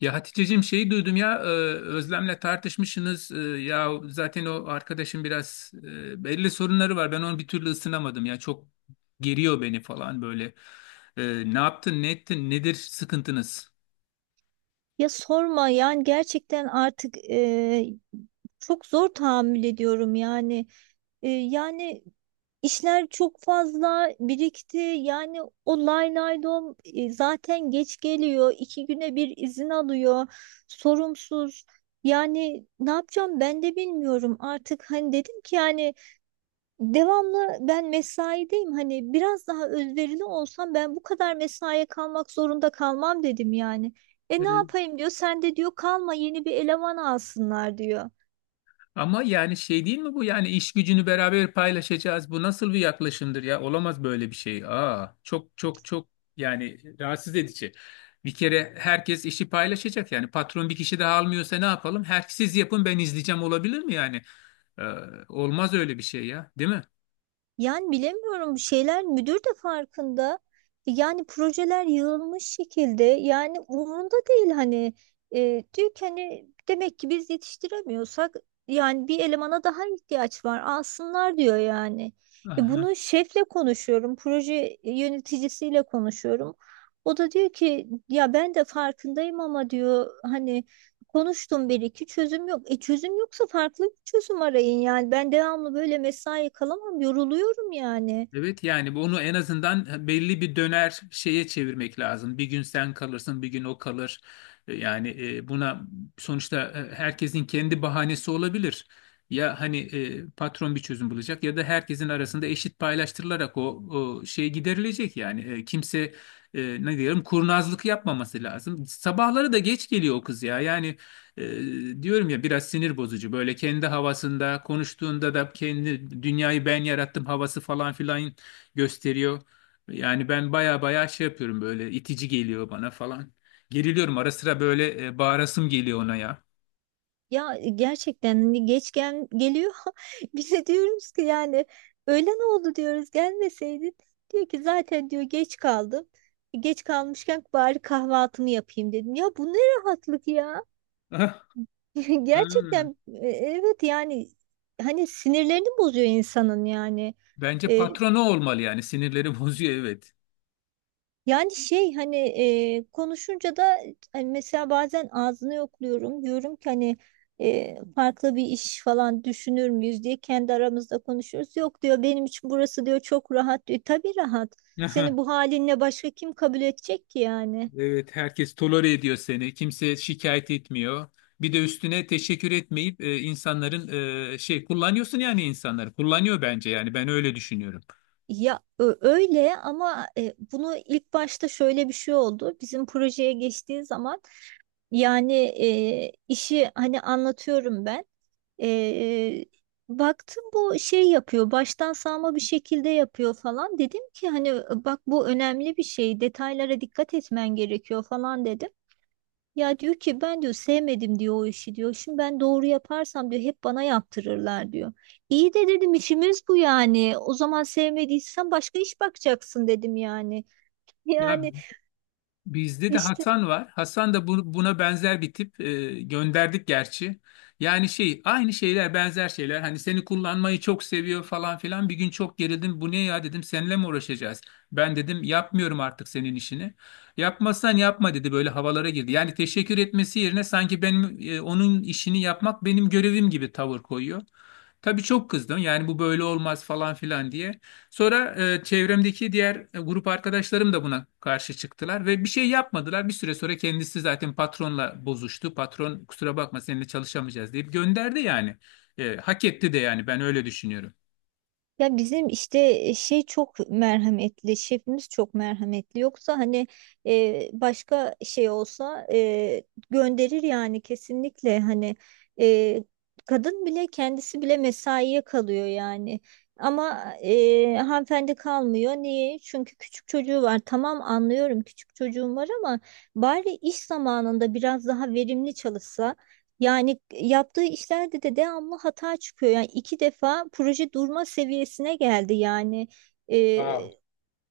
Ya Haticeciğim şeyi duydum ya Özlem'le tartışmışsınız. Ya zaten o arkadaşım biraz belli sorunları var. Ben onu bir türlü ısınamadım ya. Çok geriyor beni falan böyle. Ne yaptın, ne ettin, nedir sıkıntınız? Ya sorma yani gerçekten artık çok zor tahammül ediyorum yani. Yani işler çok fazla birikti. Yani o lay lay dom, zaten geç geliyor. İki güne bir izin alıyor. Sorumsuz. Yani ne yapacağım ben de bilmiyorum. Artık hani dedim ki yani devamlı ben mesaideyim, hani biraz daha özverili olsam ben bu kadar mesaiye kalmak zorunda kalmam dedim yani. E ne yapayım diyor, sen de diyor kalma, yeni bir eleman alsınlar diyor. Ama yani şey değil mi bu? Yani iş gücünü beraber paylaşacağız. Bu nasıl bir yaklaşımdır ya? Olamaz böyle bir şey. Aa, çok çok çok yani rahatsız edici. Bir kere herkes işi paylaşacak. Yani patron bir kişi daha almıyorsa ne yapalım? Her siz yapın ben izleyeceğim olabilir mi yani? Ee, olmaz öyle bir şey ya, değil mi? Yani bilemiyorum, şeyler müdür de farkında. Yani projeler yığılmış şekilde, yani umurunda değil hani. Diyor ki hani demek ki biz yetiştiremiyorsak yani bir elemana daha ihtiyaç var, alsınlar diyor yani. Aha. Bunu şefle konuşuyorum, proje yöneticisiyle konuşuyorum. O da diyor ki ya ben de farkındayım ama diyor hani konuştum, bir iki çözüm yok. E çözüm yoksa farklı bir çözüm arayın yani. Ben devamlı böyle mesai kalamam, yoruluyorum yani. Evet yani bunu en azından belli bir döner şeye çevirmek lazım. Bir gün sen kalırsın, bir gün o kalır. Yani buna sonuçta herkesin kendi bahanesi olabilir. Ya hani patron bir çözüm bulacak ya da herkesin arasında eşit paylaştırılarak o, o şey giderilecek yani. Kimse ne diyelim kurnazlık yapmaması lazım. Sabahları da geç geliyor o kız ya. Yani diyorum ya biraz sinir bozucu böyle kendi havasında konuştuğunda da kendi dünyayı ben yarattım havası falan filan gösteriyor. Yani ben baya baya şey yapıyorum böyle itici geliyor bana falan. Geriliyorum ara sıra böyle bağırasım geliyor ona ya. Ya gerçekten hani geç gel geliyor. Bize diyoruz ki yani öğlen oldu diyoruz, gelmeseydin. Diyor ki zaten diyor geç kaldım. E geç kalmışken bari kahvaltımı yapayım dedim. Ya bu ne rahatlık ya. Ah, ah. Gerçekten evet yani hani sinirlerini bozuyor insanın yani. Bence E, patronu olmalı yani sinirleri bozuyor evet. Yani şey hani, konuşunca da hani mesela bazen ağzını yokluyorum. Diyorum ki hani farklı bir iş falan düşünür müyüz diye kendi aramızda konuşuyoruz. Yok diyor, benim için burası diyor çok rahat diyor. Tabii rahat. Aha, Seni bu halinle başka kim kabul edecek ki yani? evet, herkes tolere ediyor seni. Kimse şikayet etmiyor. Bir de üstüne teşekkür etmeyip insanların şey kullanıyorsun yani insanları. Kullanıyor bence yani ben öyle düşünüyorum. Ya öyle ama bunu ilk başta şöyle bir şey oldu. Bizim projeye geçtiği zaman yani, işi hani anlatıyorum ben. E, Baktım bu şey yapıyor, baştan sağma bir şekilde yapıyor falan. Dedim ki hani bak bu önemli bir şey, detaylara dikkat etmen gerekiyor falan dedim. Ya diyor ki ben diyor sevmedim diyor o işi diyor. Şimdi ben doğru yaparsam diyor hep bana yaptırırlar diyor. İyi de dedim işimiz bu yani. O zaman sevmediysen başka iş bakacaksın dedim yani. Ya Yani bizde de işte. Hasan var. Hasan da buna benzer bir tip. Gönderdik gerçi. Yani şey aynı şeyler benzer şeyler. Hani seni kullanmayı çok seviyor falan filan. Bir gün çok gerildim. Bu ne ya dedim. Seninle mi uğraşacağız? Ben dedim yapmıyorum artık senin işini. Yapmazsan yapma dedi. Böyle havalara girdi. Yani teşekkür etmesi yerine sanki benim onun işini yapmak benim görevim gibi tavır koyuyor. Tabii çok kızdım. Yani bu böyle olmaz falan filan diye. Sonra çevremdeki diğer grup arkadaşlarım da buna karşı çıktılar ve bir şey yapmadılar. Bir süre sonra kendisi zaten patronla bozuştu. Patron kusura bakma seninle çalışamayacağız deyip gönderdi yani. Hak etti de yani ben öyle düşünüyorum. Ya bizim işte şey çok merhametli, şefimiz çok merhametli. Yoksa hani başka şey olsa gönderir yani kesinlikle hani. e, Kadın bile, kendisi bile mesaiye kalıyor yani. Ama hanımefendi kalmıyor. Niye? Çünkü küçük çocuğu var. Tamam anlıyorum küçük çocuğum var ama bari iş zamanında biraz daha verimli çalışsa. Yani yaptığı işlerde de devamlı hata çıkıyor. Yani iki defa proje durma seviyesine geldi yani. Wow. Ee,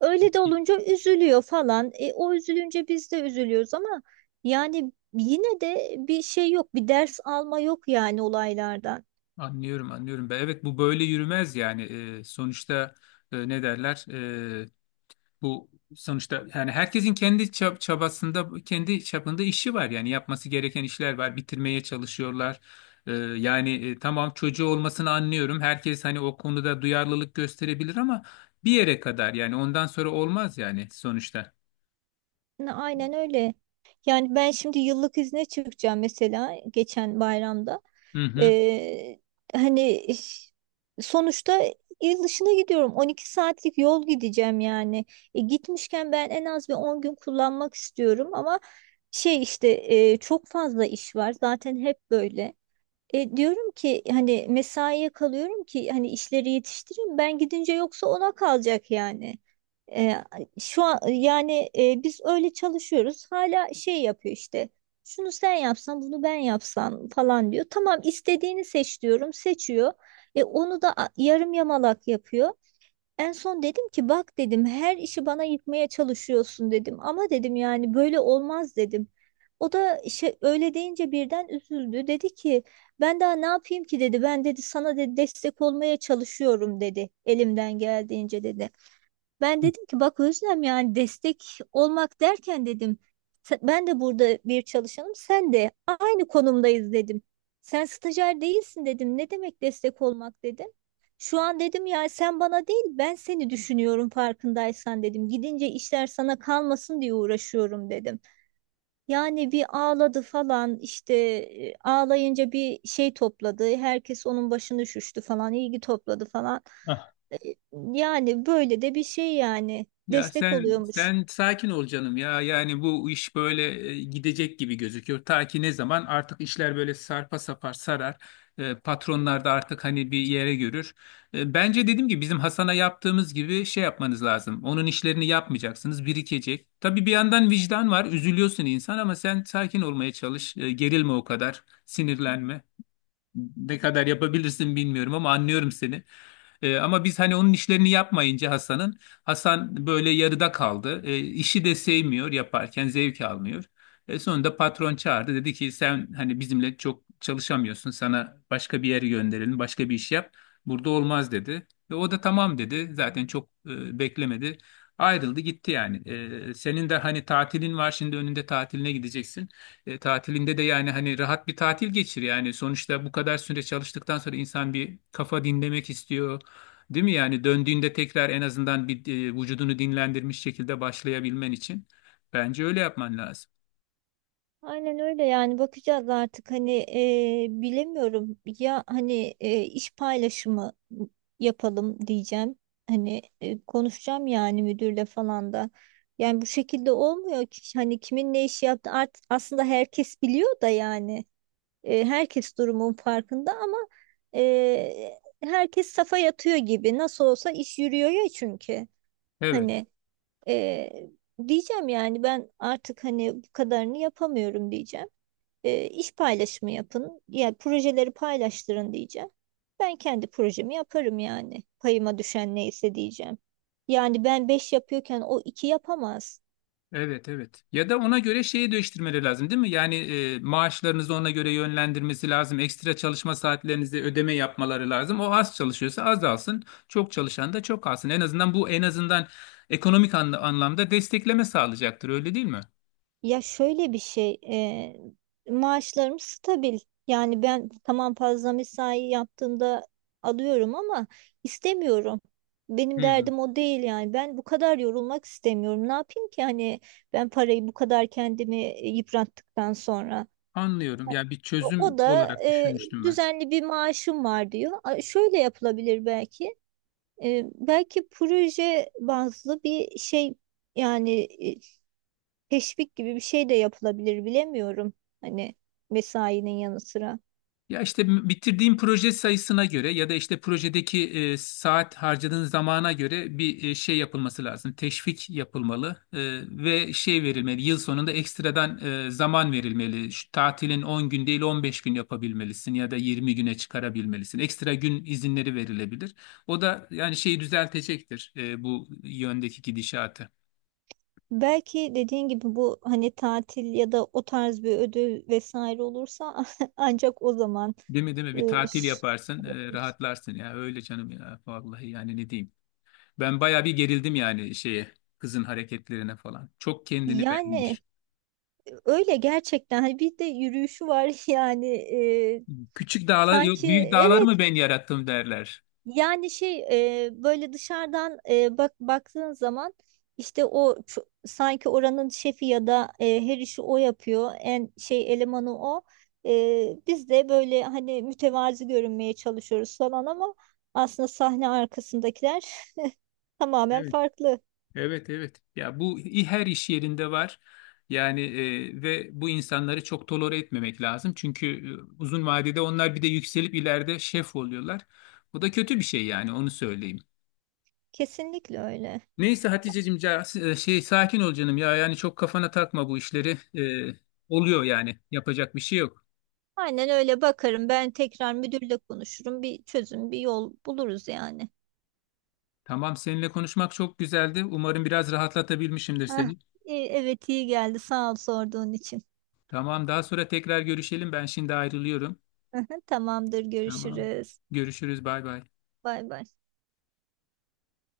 Öyle de olunca üzülüyor falan. E o üzülünce biz de üzülüyoruz ama yani yine de bir şey yok, bir ders alma yok yani olaylardan. Anlıyorum, anlıyorum. Ben, evet bu böyle yürümez yani. Sonuçta ne derler? Bu sonuçta yani herkesin kendi çabasında, kendi çapında işi var. Yani yapması gereken işler var. Bitirmeye çalışıyorlar. Yani tamam çocuğu olmasını anlıyorum. Herkes hani o konuda duyarlılık gösterebilir ama bir yere kadar yani ondan sonra olmaz yani sonuçta. Aynen öyle. Yani ben şimdi yıllık izne çıkacağım, mesela geçen bayramda. Hı Ee, Hani sonuçta il dışına gidiyorum. 12 saatlik yol gideceğim yani. E gitmişken ben en az bir 10 gün kullanmak istiyorum ama şey işte çok fazla iş var. Zaten hep böyle. Diyorum ki hani mesaiye kalıyorum ki hani işleri yetiştireyim ben gidince, yoksa ona kalacak yani. E, Şu an yani biz öyle çalışıyoruz, hala şey yapıyor işte şunu sen yapsan bunu ben yapsam falan diyor. Tamam istediğini seç diyorum, seçiyor. Onu da yarım yamalak yapıyor. En son dedim ki bak dedim her işi bana yıkmaya çalışıyorsun dedim ama dedim yani böyle olmaz dedim. O da şey, öyle deyince birden üzüldü. Dedi ki ben daha ne yapayım ki dedi. Ben dedi sana dedi destek olmaya çalışıyorum dedi. Elimden geldiğince dedi. Ben dedim ki bak Özlem yani destek olmak derken dedim, ben de burada bir çalışanım, sen de aynı konumdayız dedim. Sen stajyer değilsin dedim. Ne demek destek olmak dedim. Şu an dedim yani sen bana değil, ben seni düşünüyorum farkındaysan dedim. Gidince işler sana kalmasın diye uğraşıyorum dedim. Yani bir ağladı falan işte, ağlayınca bir şey topladı. Herkes onun başını şüştü falan, ilgi topladı falan. hı. E, Yani böyle de bir şey yani, Ya destek sen oluyormuş. sen sakin ol canım ya. Yani bu iş böyle gidecek gibi gözüküyor. Ta ki ne zaman artık işler böyle sarpa sapar sarar. Patronlar da artık hani bir yere görür. Bence dedim ki bizim Hasan'a yaptığımız gibi şey yapmanız lazım. Onun işlerini yapmayacaksınız, birikecek. Tabii bir yandan vicdan var, üzülüyorsun insan ama sen sakin olmaya çalış. Gerilme o kadar, sinirlenme. Ne kadar yapabilirsin bilmiyorum ama anlıyorum seni. Ama biz hani onun işlerini yapmayınca Hasan böyle yarıda kaldı. İşi de sevmiyor yaparken zevk almıyor. Sonunda patron çağırdı dedi ki sen hani bizimle çok çalışamıyorsun sana başka bir yere gönderelim başka bir iş yap. Burada olmaz dedi. Ve o da tamam dedi zaten çok beklemedi. Ayrıldı gitti yani. Senin de hani tatilin var şimdi önünde tatiline gideceksin. Tatilinde de yani hani rahat bir tatil geçir yani sonuçta bu kadar süre çalıştıktan sonra insan bir kafa dinlemek istiyor değil mi yani döndüğünde tekrar en azından bir vücudunu dinlendirmiş şekilde başlayabilmen için bence öyle yapman lazım. Aynen öyle yani bakacağız artık hani. Bilemiyorum ya hani, iş paylaşımı yapalım diyeceğim. Hani konuşacağım yani müdürle falan da. Yani bu şekilde olmuyor ki, hani kimin ne işi yaptı artık aslında herkes biliyor da yani. Herkes durumun farkında ama herkes safa yatıyor gibi. Nasıl olsa iş yürüyor ya çünkü. Evet. Hani e, diyeceğim yani ben artık hani bu kadarını yapamıyorum diyeceğim. İş paylaşımı yapın. Yani projeleri paylaştırın diyeceğim. Ben kendi projemi yaparım yani. Payıma düşen neyse diyeceğim. Yani ben 5 yapıyorken o 2 yapamaz. Evet, evet. Ya da ona göre şeyi değiştirmeleri lazım değil mi? Yani maaşlarınızı ona göre yönlendirmesi lazım. Ekstra çalışma saatlerinizi ödeme yapmaları lazım. O az çalışıyorsa az alsın. Çok çalışan da çok alsın. En azından bu en azından ekonomik anlamda destekleme sağlayacaktır öyle değil mi? Ya şöyle bir şey, maaşlarım stabil. Yani ben tamam fazla mesai yaptığımda alıyorum ama istemiyorum. Benim Hı, derdim o değil yani. Ben bu kadar yorulmak istemiyorum. Ne yapayım ki hani ben parayı bu kadar kendimi yıprattıktan sonra. anlıyorum. Yani bir O çözüm da olarak düşünmüştüm ben. düzenli bir maaşım var diyor. A, şöyle yapılabilir belki. E belki proje bazlı bir şey yani teşvik gibi bir şey de yapılabilir, bilemiyorum. Hani mesainin yanı sıra. Ya işte bitirdiğin proje sayısına göre ya da işte projedeki saat harcadığın zamana göre bir şey yapılması lazım. Teşvik yapılmalı ve şey verilmeli. Yıl sonunda ekstradan zaman verilmeli. Şu tatilin 10 gün değil 15 gün yapabilmelisin ya da 20 güne çıkarabilmelisin. Ekstra gün izinleri verilebilir. O da yani şeyi düzeltecektir bu yöndeki gidişatı. Belki dediğin gibi bu hani tatil ya da o tarz bir ödül vesaire olursa ancak o zaman Değil mi, değil mi? Bir e, tatil ş- yaparsın, rahatlarsın ya. Öyle canım ya. Vallahi yani ne diyeyim. Ben bayağı bir gerildim yani şeye kızın hareketlerine falan. Çok kendini yani beğenmiş. öyle gerçekten hani, bir de yürüyüşü var. Yani Küçük dağlar yok sanki, büyük dağları evet. mı ben yarattım derler. Yani şey, böyle dışarıdan baktığın zaman işte o sanki oranın şefi, ya da her işi o yapıyor. En şey elemanı o. Biz de böyle hani mütevazi görünmeye çalışıyoruz falan ama aslında sahne arkasındakiler tamamen Evet, farklı. evet, evet. Ya bu her iş yerinde var. Yani ve bu insanları çok tolere etmemek lazım. Çünkü uzun vadede onlar bir de yükselip ileride şef oluyorlar. Bu da kötü bir şey yani onu söyleyeyim. Kesinlikle öyle. Neyse Haticeciğim şey sakin ol canım ya yani çok kafana takma bu işleri. E, oluyor yani yapacak bir şey yok. Aynen öyle bakarım. Ben tekrar müdürle konuşurum. Bir çözüm, bir yol buluruz yani. Tamam, seninle konuşmak çok güzeldi. Umarım biraz rahatlatabilmişimdir Heh, seni. Evet iyi geldi. Sağ ol sorduğun için. Tamam, daha sonra tekrar görüşelim. Ben şimdi ayrılıyorum. Tamamdır, Tamam. görüşürüz. Görüşürüz. Bay bay. Bay bay.